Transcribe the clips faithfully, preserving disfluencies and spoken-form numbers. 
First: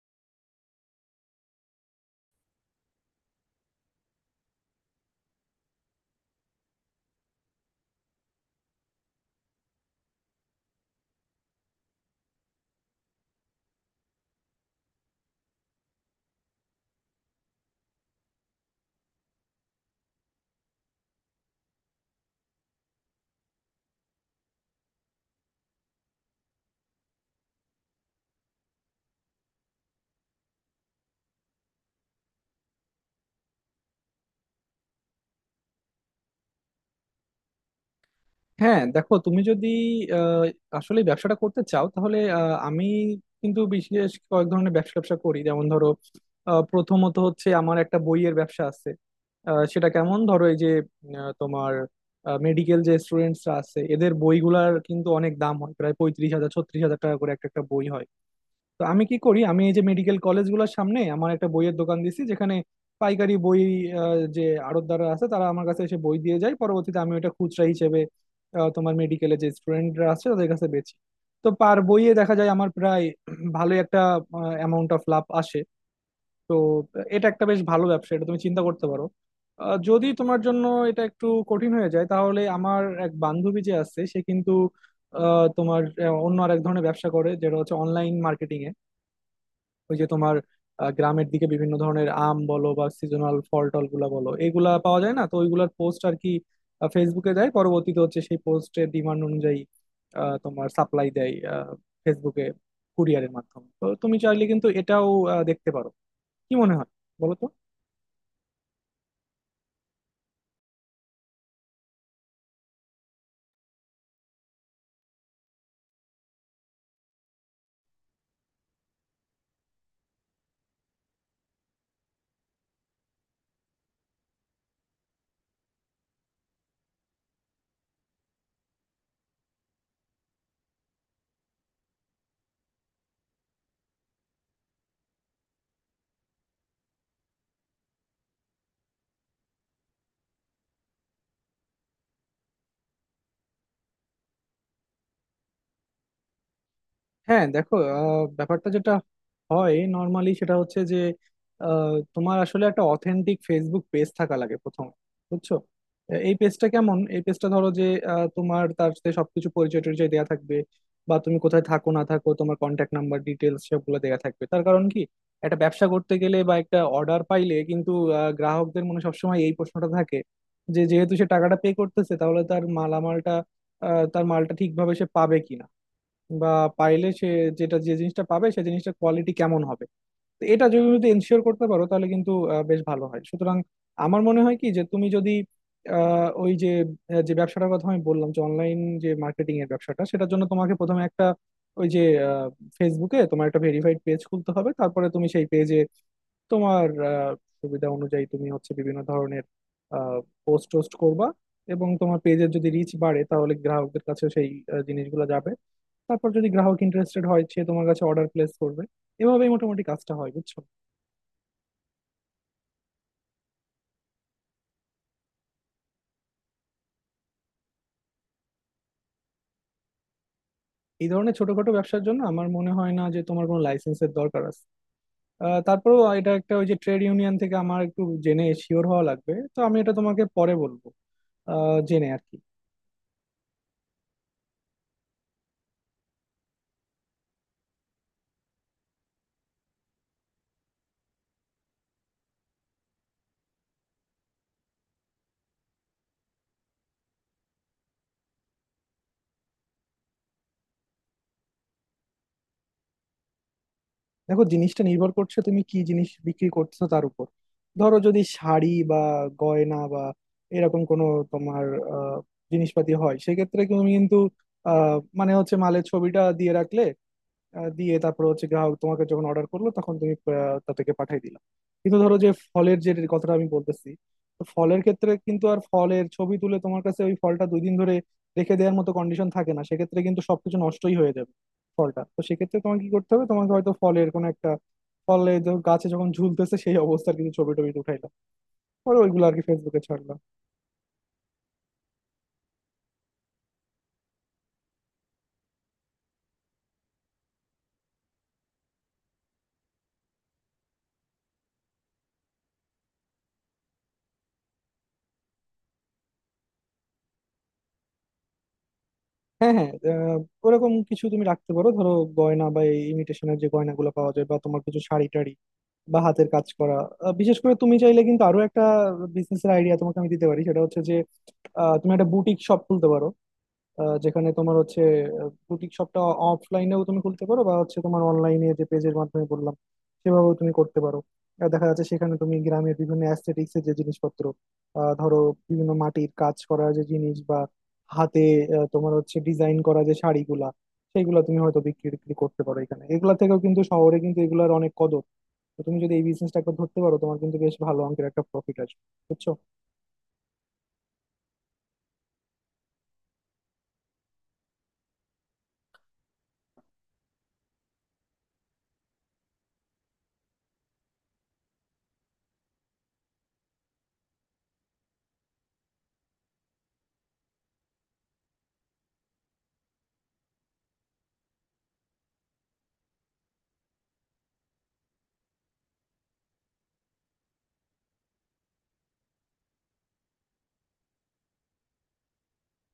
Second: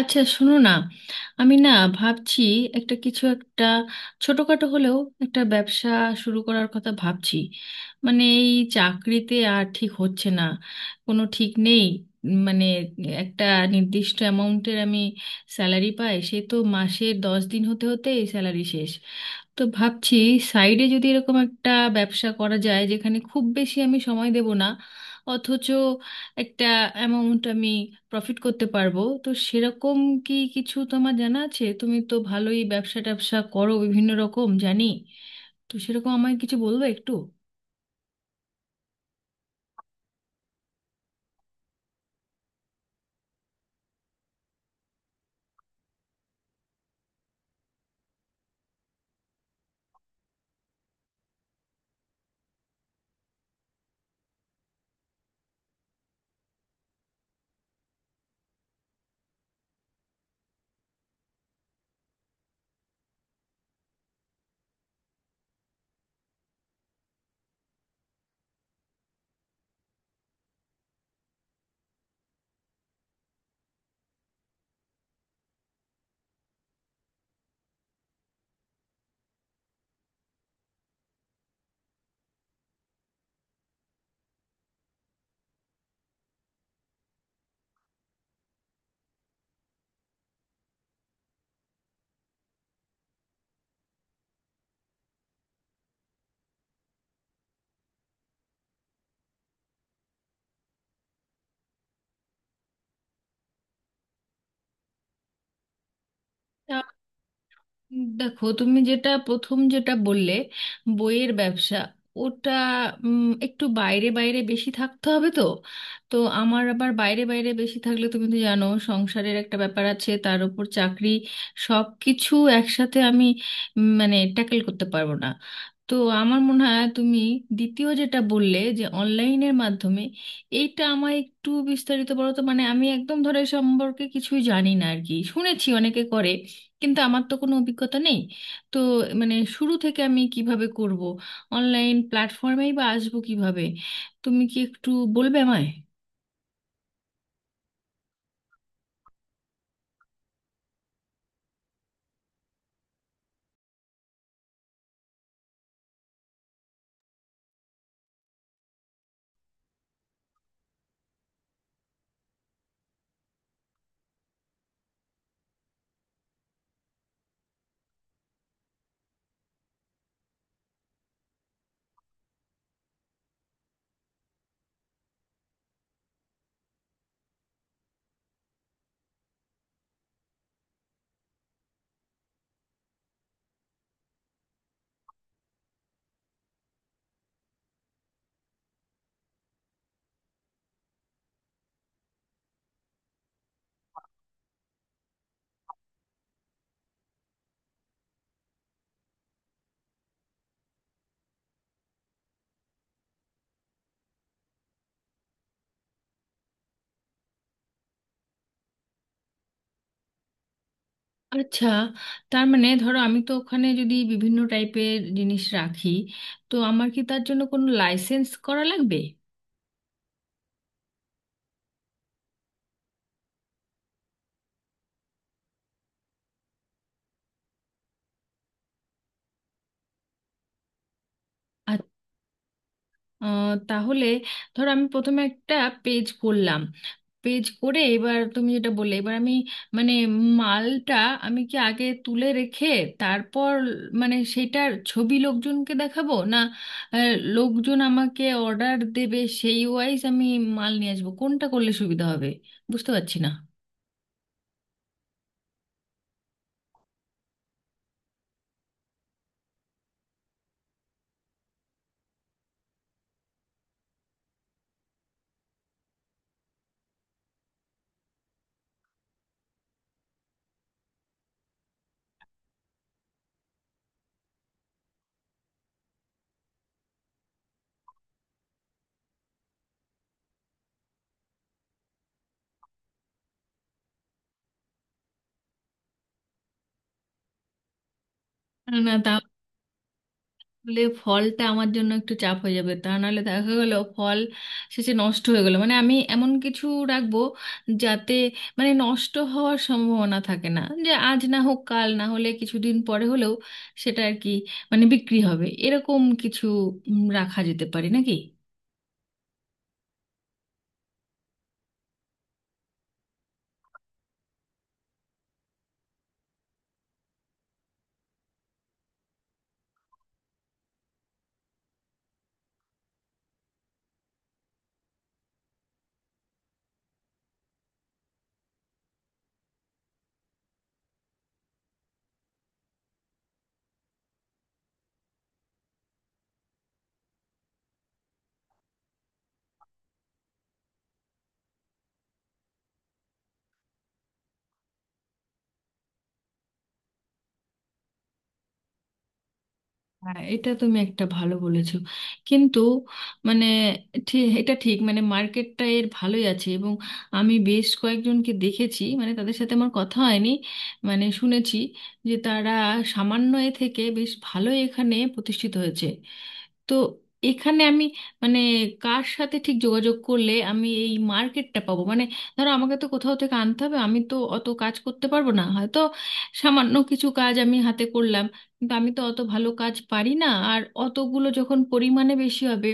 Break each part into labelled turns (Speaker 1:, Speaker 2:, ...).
Speaker 1: আচ্ছা, শোনো না, আমি না ভাবছি একটা কিছু, একটা ছোটখাটো হলেও একটা ব্যবসা শুরু করার কথা ভাবছি। মানে এই চাকরিতে আর ঠিক হচ্ছে না, কোনো ঠিক নেই। উম, মানে একটা নির্দিষ্ট অ্যামাউন্টের আমি স্যালারি পাই, সে তো মাসে দশ দিন হতে হতে এই স্যালারি শেষ। তো ভাবছি সাইডে যদি এরকম একটা ব্যবসা করা যায় যেখানে খুব বেশি আমি সময় দেব না, অথচ একটা অ্যামাউন্ট আমি প্রফিট করতে পারবো, তো সেরকম কি কিছু তোমার জানা আছে? তুমি তো ভালোই ব্যবসা ট্যাবসা করো, বিভিন্ন রকম জানি। তো সেরকম আমায় কিছু বলবে একটু।
Speaker 2: হ্যাঁ, দেখো তুমি যদি আহ, আসলে ব্যবসাটা করতে চাও তাহলে আহ, আমি কিন্তু বিশেষ কয়েক ধরনের ব্যবসা ব্যবসা করি। যেমন ধরো, আহ, প্রথমত হচ্ছে আমার একটা বইয়ের ব্যবসা আছে। আহ, সেটা কেমন? ধরো এই যে আহ, তোমার মেডিকেল যে স্টুডেন্টসরা আছে, এদের বইগুলার কিন্তু অনেক দাম হয়, প্রায় পঁয়ত্রিশ হাজার ছত্রিশ হাজার টাকা করে একটা একটা বই হয়। তো আমি কি করি, আমি এই যে মেডিকেল কলেজগুলোর সামনে আমার একটা বইয়ের দোকান দিছি, যেখানে পাইকারি বই আহ, যে আড়তদাররা আছে তারা আমার কাছে এসে বই দিয়ে যায়, পরবর্তীতে আমি ওটা খুচরা হিসেবে আহ, তোমার মেডিকেলে যে স্টুডেন্টরা আছে তাদের কাছে বেচি। তো পার বইয়ে দেখা যায় আমার প্রায় ভালো একটা অ্যামাউন্ট অফ লাভ আসে। তো এটা একটা বেশ ভালো ব্যবসা, এটা তুমি চিন্তা করতে পারো। আহ, যদি তোমার জন্য এটা একটু কঠিন হয়ে যায়, তাহলে আমার এক বান্ধবী যে আছে, সে কিন্তু আহ, তোমার আহ, অন্য আর এক ধরনের ব্যবসা করে, যেটা হচ্ছে অনলাইন মার্কেটিং এ। ওই যে তোমার আহ, গ্রামের দিকে বিভিন্ন ধরনের আম বলো বা সিজনাল ফল টল গুলা বলো, এগুলা পাওয়া যায় না, তো ওইগুলার পোস্ট আর কি আহ, ফেসবুকে দেয়, পরবর্তীতে হচ্ছে সেই পোস্টের ডিমান্ড অনুযায়ী আহ, তোমার সাপ্লাই দেয় আহ, ফেসবুকে কুরিয়ারের মাধ্যমে। তো তুমি চাইলে কিন্তু এটাও আহ, দেখতে পারো। কি মনে হয় বলো তো?
Speaker 1: দেখো, তুমি যেটা প্রথম যেটা বললে, বইয়ের ব্যবসা, ওটা উম, একটু বাইরে বাইরে বেশি থাকতে হবে তো। তো আমার আবার বাইরে বাইরে বেশি থাকলে তুমি তো জানো সংসারের একটা ব্যাপার আছে, তার উপর চাকরি, সব কিছু একসাথে আমি উম, মানে ট্যাকেল করতে পারবো না। তো আমার মনে হয় তুমি দ্বিতীয় যেটা বললে যে অনলাইনের মাধ্যমে, এইটা আমায় একটু বিস্তারিত বলো তো। মানে আমি একদম ধরে সম্পর্কে কিছুই জানি না আর কি, শুনেছি অনেকে করে, কিন্তু আমার তো কোনো অভিজ্ঞতা নেই। তো মানে শুরু থেকে আমি কিভাবে করব, অনলাইন প্ল্যাটফর্মেই বা আসবো কিভাবে, তুমি কি একটু বলবে আমায়?
Speaker 2: হ্যাঁ, দেখো আহ, ব্যাপারটা যেটা হয় নর্মালি, সেটা হচ্ছে যে আহ, তোমার আসলে একটা অথেন্টিক ফেসবুক পেজ থাকা লাগে প্রথমে, বুঝছো। আহ, এই পেজটা কেমন? এই পেজটা ধরো যে আহ, তোমার তার সাথে সবকিছু পরিচয় টরিচয় দেওয়া থাকবে, বা তুমি কোথায় থাকো না থাকো, তোমার কন্ট্যাক্ট নাম্বার ডিটেলস সবগুলো দেওয়া থাকবে। তার কারণ কি, একটা ব্যবসা করতে গেলে বা একটা অর্ডার পাইলে কিন্তু আহ, গ্রাহকদের মনে সবসময় এই প্রশ্নটা থাকে যে যেহেতু সে টাকাটা পে করতেছে, তাহলে তার মালামালটা আহ, তার মালটা ঠিকভাবে সে পাবে কিনা, বা পাইলে সে যেটা, যে জিনিসটা পাবে সে জিনিসটা কোয়ালিটি কেমন হবে। তো এটা যদি যদি এনশিওর করতে পারো তাহলে কিন্তু আহ, বেশ ভালো হয়। সুতরাং আমার মনে হয় কি, যে তুমি যদি আহ, ওই যে আহ, যে ব্যবসাটার কথা আমি বললাম, যে অনলাইন যে মার্কেটিং এর ব্যবসাটা, সেটার জন্য তোমাকে প্রথমে একটা ওই যে ফেসবুকে তোমার একটা ভেরিফাইড পেজ খুলতে হবে। তারপরে তুমি সেই পেজে তোমার আহ, সুবিধা অনুযায়ী তুমি হচ্ছে বিভিন্ন ধরনের পোস্ট টোস্ট করবা, এবং তোমার পেজের যদি রিচ বাড়ে, তাহলে গ্রাহকদের কাছে সেই আহ, জিনিসগুলো যাবে। তারপর যদি গ্রাহক ইন্টারেস্টেড হয়, সে তোমার কাছে অর্ডার প্লেস করবে। এভাবেই মোটামুটি কাজটা হয়, বুঝছো।
Speaker 1: আচ্ছা, তার মানে ধরো আমি তো ওখানে যদি বিভিন্ন টাইপের জিনিস রাখি, তো আমার কি তার জন্য কোনো লাইসেন্স করা লাগবে?
Speaker 2: এই ধরনের ছোটখাটো ব্যবসার জন্য আমার মনে হয় না যে তোমার কোনো লাইসেন্সের দরকার আছে। আহ, তারপরেও এটা একটা ওই যে ট্রেড ইউনিয়ন থেকে আমার একটু জেনে শিওর হওয়া লাগবে, তো আমি এটা তোমাকে পরে বলবো আহ, জেনে আর কি।
Speaker 1: আহ, তাহলে ধর আমি প্রথমে একটা পেজ করলাম, পেজ করে এবার তুমি যেটা বললে এবার আমি মানে মালটা আমি কি আগে তুলে রেখে তারপর মানে সেটার ছবি লোকজনকে দেখাবো, না আহ, লোকজন আমাকে অর্ডার দেবে সেই ওয়াইজ আমি মাল নিয়ে আসবো, কোনটা করলে সুবিধা হবে বুঝতে পারছি না।
Speaker 2: দেখো, জিনিসটা নির্ভর করছে তুমি কি জিনিস বিক্রি করছো তার উপর। ধরো যদি শাড়ি বা গয়না বা এরকম কোনো তোমার আহ, জিনিসপাতি হয়, সেক্ষেত্রে তুমি কিন্তু আহ, মানে হচ্ছে মালের ছবিটা দিয়ে রাখলে আহ, দিয়ে, তারপর হচ্ছে গ্রাহক তোমাকে যখন অর্ডার করলো তখন তুমি আহ, তাদেরকে পাঠিয়ে দিলা। কিন্তু ধরো যে ফলের যে কথাটা আমি বলতেছি, তো ফলের ক্ষেত্রে কিন্তু আর ফলের ছবি তুলে তোমার কাছে ওই ফলটা দুই দিন ধরে রেখে দেওয়ার মতো কন্ডিশন থাকে না, সেক্ষেত্রে কিন্তু সবকিছু নষ্টই হয়ে যাবে ফলটা। তো সেক্ষেত্রে তোমাকে কি করতে হবে, তোমাকে হয়তো ফলের কোনো একটা ফলে যখন গাছে যখন ঝুলতেছে, সেই অবস্থার কিছু ছবি টবি উঠাইলাম, পরে
Speaker 1: না,
Speaker 2: ওইগুলো আর কি ফেসবুকে ছাড়লাম।
Speaker 1: বলে ফলটা আমার জন্য একটু চাপ হয়ে যাবে, তা নাহলে দেখা গেল ফল শেষে নষ্ট হয়ে গেল। মানে আমি এমন কিছু রাখবো যাতে মানে নষ্ট হওয়ার সম্ভাবনা থাকে না, যে আজ না হোক কাল, না হলে কিছুদিন পরে হলেও সেটা আর কি মানে বিক্রি হবে, এরকম কিছু উম, রাখা যেতে পারে নাকি?
Speaker 2: হ্যাঁ, হ্যাঁ, আহ, ওরকম কিছু তুমি রাখতে পারো। ধরো গয়না বা এই ইমিটেশনের যে গয়নাগুলো পাওয়া যায়, বা তোমার কিছু শাড়ি টাড়ি বা হাতের কাজ করা আহ, বিশেষ করে তুমি চাইলে কিন্তু আরো একটা বিজনেসের আইডিয়া তোমাকে আমি দিতে পারি। সেটা হচ্ছে যে আহ, তুমি একটা বুটিক শপ খুলতে পারো। আহ, যেখানে তোমার হচ্ছে বুটিক শপটা অফলাইনেও তুমি খুলতে পারো, বা হচ্ছে তোমার অনলাইনে যে পেজের মাধ্যমে বললাম সেভাবেও তুমি করতে পারো। আর দেখা যাচ্ছে সেখানে তুমি গ্রামের বিভিন্ন অ্যাস্থেটিক্স এর যে জিনিসপত্র, আহ, ধরো বিভিন্ন মাটির কাজ করা যে জিনিস, বা হাতে আহ, তোমার হচ্ছে ডিজাইন করা যে শাড়িগুলা, সেইগুলা তুমি হয়তো বিক্রি টিক্রি করতে পারো এখানে। এগুলা থেকেও কিন্তু শহরে কিন্তু এগুলার অনেক কদর। তো তুমি যদি এই বিজনেসটা একবার ধরতে পারো, তোমার কিন্তু বেশ ভালো অঙ্কের একটা প্রফিট আসবে, বুঝছো।
Speaker 1: হ্যাঁ, এটা তুমি একটা ভালো বলেছো, কিন্তু মানে ঠি- এটা ঠিক, মানে মার্কেটটা এর ভালোই আছে, এবং আমি বেশ কয়েকজনকে দেখেছি মানে তাদের সাথে আমার কথা হয়নি, মানে শুনেছি যে তারা সামান্য এ থেকে বেশ ভালো এখানে প্রতিষ্ঠিত হয়েছে। তো এখানে আমি মানে কার সাথে ঠিক যোগাযোগ করলে আমি এই মার্কেটটা পাবো? মানে ধরো আমাকে তো কোথাও থেকে আনতে হবে, আমি তো অত কাজ করতে পারবো না হয়তো, সামান্য কিছু কাজ আমি হাতে করলাম, কিন্তু আমি তো অত ভালো কাজ পারি না, আর অতগুলো যখন পরিমাণে বেশি হবে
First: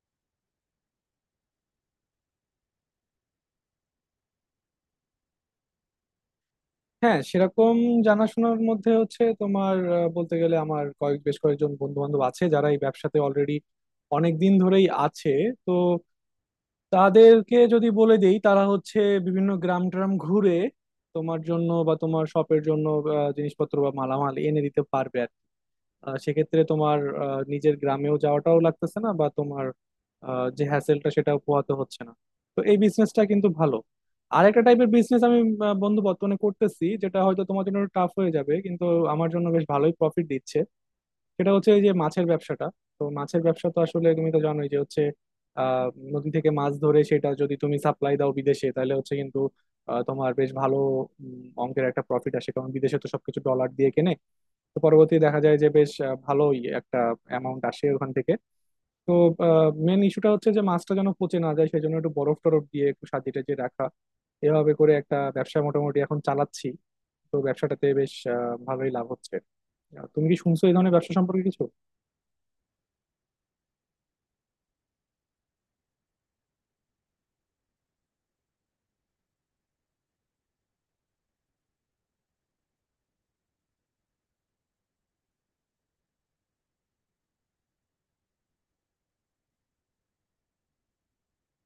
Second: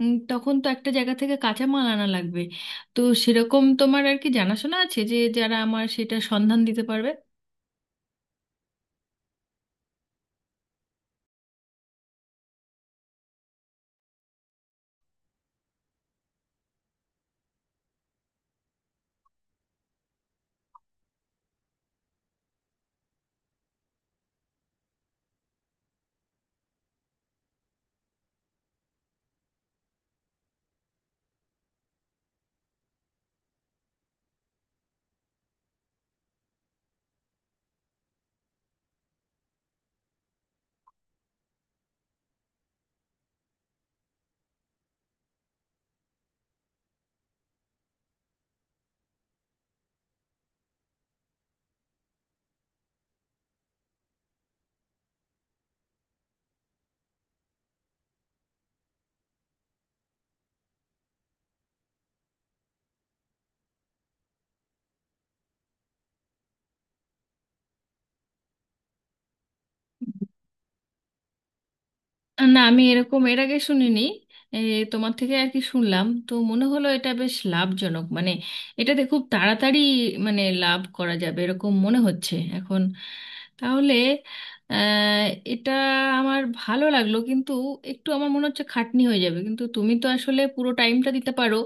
Speaker 1: উম, তখন তো একটা জায়গা থেকে কাঁচা মাল আনা লাগবে। তো সেরকম তোমার আর কি জানাশোনা আছে যে যারা আমার সেটা সন্ধান দিতে পারবে?
Speaker 2: হ্যাঁ, সেরকম জানাশোনার মধ্যে হচ্ছে তোমার আহ, বলতে গেলে আমার কয়েক বেশ কয়েকজন বন্ধু বান্ধব আছে যারা এই ব্যবসাতে অলরেডি অনেক দিন ধরেই আছে। তো তাদেরকে যদি বলে দেই, তারা হচ্ছে বিভিন্ন গ্রাম ট্রাম ঘুরে তোমার জন্য বা তোমার শপের জন্য আহ, জিনিসপত্র বা মালামাল এনে দিতে পারবে আর কি। আহ, সেক্ষেত্রে তোমার আহ, নিজের গ্রামেও যাওয়াটাও লাগতেছে না, বা তোমার আহ, যে হ্যাসেলটা সেটাও পোহাতে হচ্ছে না। তো এই বিজনেসটা কিন্তু ভালো। আর একটা টাইপের বিজনেস আমি আহ, বন্ধু বর্তমানে করতেছি, যেটা হয়তো তোমার জন্য টাফ হয়ে যাবে, কিন্তু আমার জন্য বেশ ভালোই প্রফিট দিচ্ছে। সেটা হচ্ছে এই যে মাছের ব্যবসাটা। তো মাছের ব্যবসা তো আসলে তুমি তো জানোই যে হচ্ছে আহ নদী থেকে মাছ ধরে সেটা যদি তুমি সাপ্লাই দাও বিদেশে, তাহলে হচ্ছে কিন্তু আহ, তোমার বেশ ভালো উম, অঙ্কের একটা প্রফিট আসে, কারণ বিদেশে তো সবকিছু ডলার দিয়ে কেনে। তো পরবর্তী দেখা যায় যে বেশ আহ, ভালোই একটা অ্যামাউন্ট আসে ওখান থেকে। তো মেন ইস্যুটা হচ্ছে যে মাছটা যেন পচে না যায়, সেই জন্য একটু বরফ টরফ দিয়ে একটু সাজিয়ে টাজিয়ে রাখা। এভাবে করে একটা ব্যবসা মোটামুটি এখন চালাচ্ছি। তো ব্যবসাটাতে বেশ আহ, ভালোই লাভ হচ্ছে। আহ, তুমি কি শুনছো এই ধরনের ব্যবসা সম্পর্কে কিছু?
Speaker 1: না, আমি এরকম এর আগে শুনিনি। এ, তোমার থেকে আর কি শুনলাম তো মনে হলো এটা বেশ লাভজনক, মানে এটাতে খুব তাড়াতাড়ি মানে লাভ করা যাবে এরকম মনে হচ্ছে এখন। তাহলে আহ, এটা আমার ভালো লাগলো, কিন্তু একটু আমার মনে হচ্ছে খাটনি হয়ে যাবে। কিন্তু তুমি তো আসলে পুরো টাইমটা দিতে পারো,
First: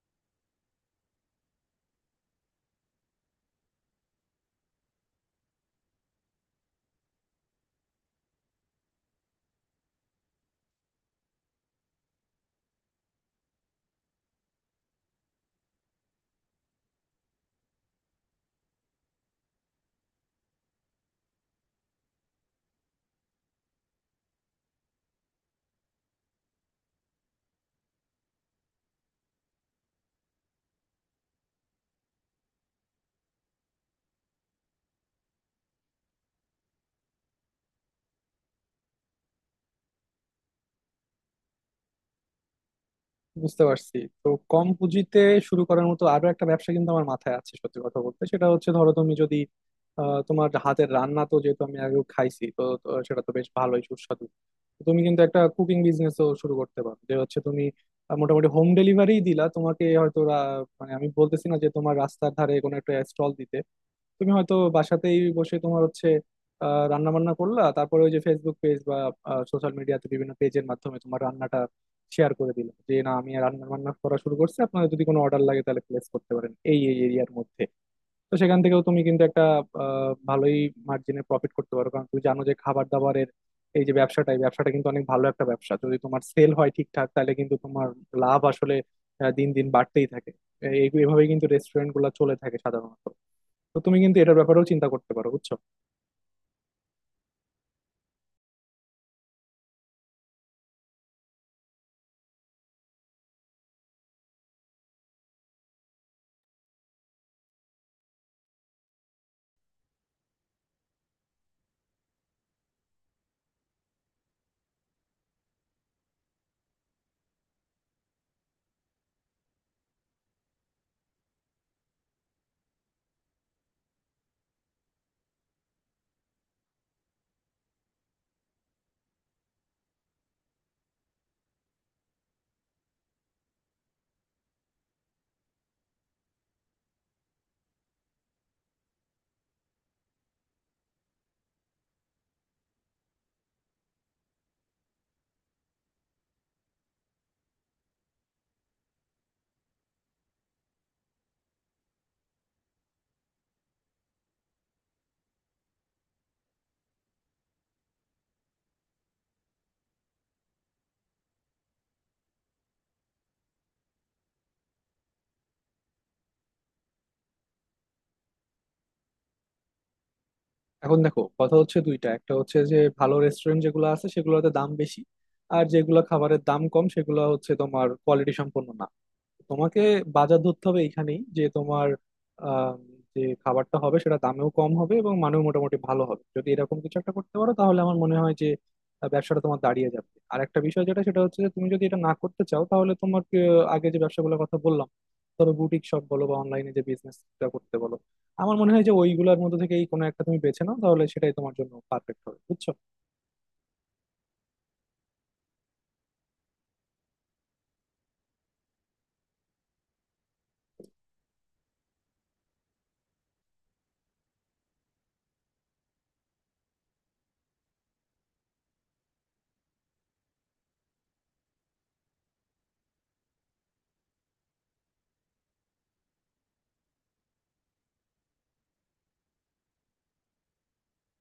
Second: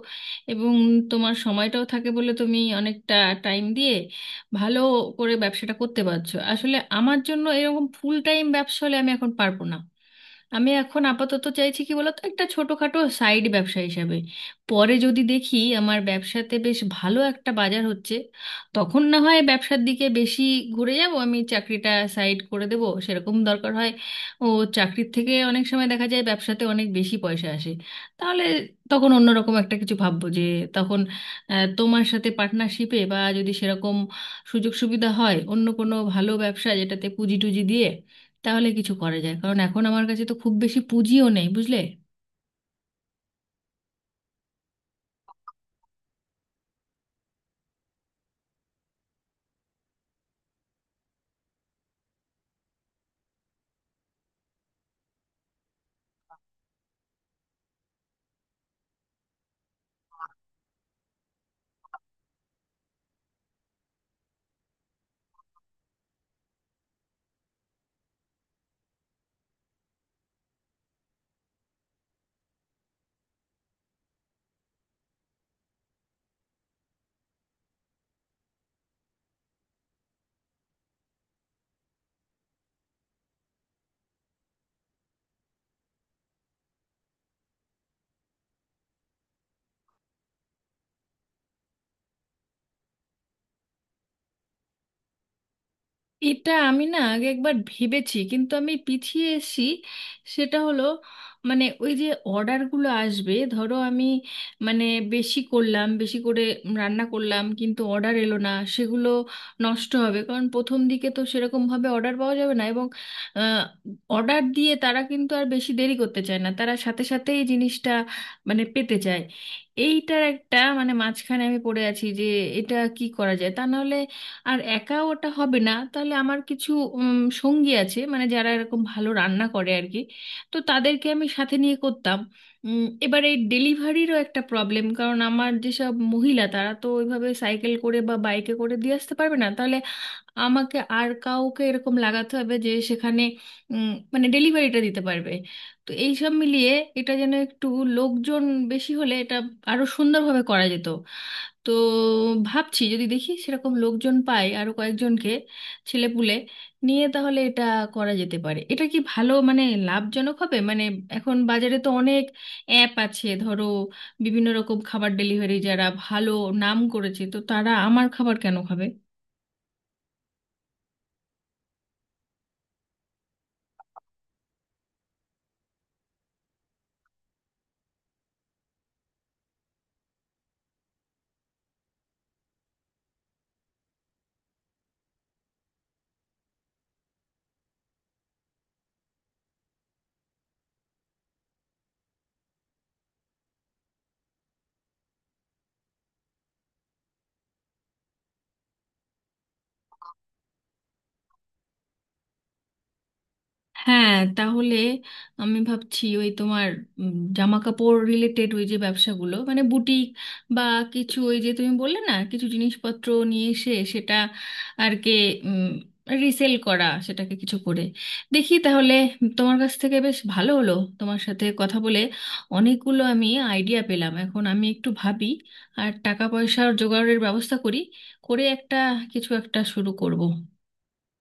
Speaker 1: এবং তোমার সময়টাও থাকে বলে তুমি অনেকটা টাইম দিয়ে ভালো করে ব্যবসাটা করতে পারছো। আসলে আমার জন্য এরকম ফুল টাইম ব্যবসা হলে আমি এখন পারবো না। আমি এখন আপাতত চাইছি কি বলতো, একটা ছোটখাটো সাইড ব্যবসা হিসাবে, পরে যদি দেখি আমার ব্যবসাতে বেশ ভালো একটা বাজার হচ্ছে, তখন না হয় ব্যবসার দিকে বেশি ঘুরে যাব, আমি চাকরিটা সাইড করে দেব সেরকম দরকার হয়। ও, চাকরির থেকে অনেক সময় দেখা যায় ব্যবসাতে অনেক বেশি পয়সা আসে, তাহলে তখন অন্যরকম একটা কিছু ভাববো যে তখন আহ, তোমার সাথে পার্টনারশিপে, বা যদি সেরকম সুযোগ সুবিধা হয় অন্য কোনো ভালো ব্যবসা যেটাতে পুঁজি টুজি দিয়ে তাহলে কিছু করা যায়, কারণ এখন আমার কাছে তো খুব বেশি পুঁজিও নেই, বুঝলে?
Speaker 2: বুঝতে পারছি। তো কম পুঁজিতে শুরু করার মতো আরো একটা ব্যবসা কিন্তু আমার মাথায় আছে, সত্যি কথা বলতে। সেটা হচ্ছে, ধরো তুমি যদি আহ, তোমার হাতের রান্না তো যেহেতু আমি আগেও খাইছি, তো তো সেটা তো বেশ ভালোই সুস্বাদু। তো তুমি কিন্তু একটা কুকিং বিজনেসও শুরু করতে পারো। যে হচ্ছে তুমি আহ, মোটামুটি হোম ডেলিভারি দিলা। তোমাকে হয়তো রা- মানে আমি বলতেছি না যে তোমার রাস্তার ধারে কোনো একটা স্টল দিতে, তুমি হয়তো বাসাতেই বসে তোমার হচ্ছে রান্না বান্না করলা, তারপরে ওই যে ফেসবুক পেজ বা সোশ্যাল মিডিয়াতে বিভিন্ন পেজের মাধ্যমে তোমার রান্নাটা শেয়ার করে দিলে যে না আমি রান্না বান্না করা শুরু করছি, আপনারা যদি কোনো অর্ডার লাগে তাহলে প্লেস করতে পারেন এই এই এরিয়ার মধ্যে। তো সেখান থেকেও তুমি কিন্তু একটা আহ, ভালোই মার্জিনে প্রফিট করতে পারো, কারণ তুমি জানো যে খাবার দাবারের এই যে ব্যবসাটা, এই ব্যবসাটা কিন্তু অনেক ভালো একটা ব্যবসা। যদি তোমার সেল হয় ঠিকঠাক তাহলে কিন্তু তোমার লাভ আসলে আহ, দিন দিন বাড়তেই থাকে। এই এইভাবেই কিন্তু রেস্টুরেন্ট গুলো চলে থাকে সাধারণত। তো তুমি কিন্তু এটার ব্যাপারেও চিন্তা করতে পারো, বুঝছো।
Speaker 1: এটা আমি না আগে একবার ভেবেছি, কিন্তু আমি পিছিয়ে এসেছি। সেটা হলো মানে ওই যে অর্ডারগুলো আসবে, ধরো আমি মানে বেশি করলাম, বেশি করে রান্না করলাম কিন্তু অর্ডার এলো না, সেগুলো নষ্ট হবে, কারণ প্রথম দিকে তো সেরকমভাবে অর্ডার পাওয়া যাবে না, এবং অর্ডার দিয়ে তারা কিন্তু আর বেশি দেরি করতে চায় না, তারা সাথে সাথেই জিনিসটা মানে পেতে চায়। এইটার একটা মানে মাঝখানে আমি পড়ে আছি যে এটা কি করা যায়, তা নাহলে আর একা ওটা হবে না। তাহলে আমার কিছু উম, সঙ্গী আছে মানে যারা এরকম ভালো রান্না করে আর কি, তো তাদেরকে আমি সাথে নিয়ে করতাম। উম, এবার এই ডেলিভারিরও একটা প্রবলেম, কারণ আমার যেসব মহিলা, তারা তো ওইভাবে সাইকেল করে বা বাইকে করে দিয়ে আসতে পারবে না, তাহলে আমাকে আর কাউকে এরকম লাগাতে হবে যে সেখানে উম, মানে ডেলিভারিটা দিতে পারবে। তো এই সব মিলিয়ে এটা যেন একটু, লোকজন বেশি হলে এটা আরো সুন্দরভাবে করা যেত। তো ভাবছি যদি দেখি সেরকম লোকজন পাই আরো কয়েকজনকে, ছেলেপুলে নিয়ে, তাহলে এটা করা যেতে পারে। এটা কি ভালো মানে লাভজনক হবে মানে এখন বাজারে তো অনেক অ্যাপ আছে ধরো, বিভিন্ন রকম খাবার ডেলিভারি যারা ভালো নাম করেছে, তো তারা আমার খাবার কেন খাবে?
Speaker 2: এখন দেখো, কথা হচ্ছে দুইটা। একটা হচ্ছে যে ভালো রেস্টুরেন্ট যেগুলো আছে সেগুলোতে দাম বেশি, আর যেগুলো খাবারের দাম কম সেগুলো হচ্ছে তোমার কোয়ালিটি সম্পন্ন না। তোমাকে বাজার ধরতে হবে এইখানেই, যে তোমার আম, যে খাবারটা হবে সেটা দামেও কম হবে এবং মানেও মোটামুটি ভালো হবে। যদি এরকম কিছু একটা করতে পারো, তাহলে আমার মনে হয় যে আহ, ব্যবসাটা তোমার দাঁড়িয়ে যাবে। আর একটা বিষয় যেটা, সেটা হচ্ছে যে তুমি যদি এটা না করতে চাও, তাহলে তোমার আহ, আগে যে ব্যবসাগুলোর কথা বললাম, ধরো বুটিক শপ বলো বা অনলাইনে যে বিজনেসটা করতে বলো, আমার মনে হয় যে ওইগুলোর মধ্যে থেকেই কোনো একটা তুমি বেছে নাও, তাহলে সেটাই তোমার জন্য পারফেক্ট হবে, বুঝছো।
Speaker 1: হ্যাঁ, তাহলে আমি ভাবছি ওই তোমার জামা কাপড় রিলেটেড ওই যে ব্যবসাগুলো মানে বুটিক, বা কিছু ওই যে তুমি বললে না কিছু জিনিসপত্র নিয়ে এসে সেটা আর কে রিসেল করা, সেটাকে কিছু করে দেখি তাহলে। তোমার কাছ থেকে বেশ ভালো হলো, তোমার সাথে কথা বলে অনেকগুলো আমি আইডিয়া পেলাম। এখন আমি একটু ভাবি আর টাকা পয়সার জোগাড়ের ব্যবস্থা করি, করে একটা কিছু একটা শুরু করব।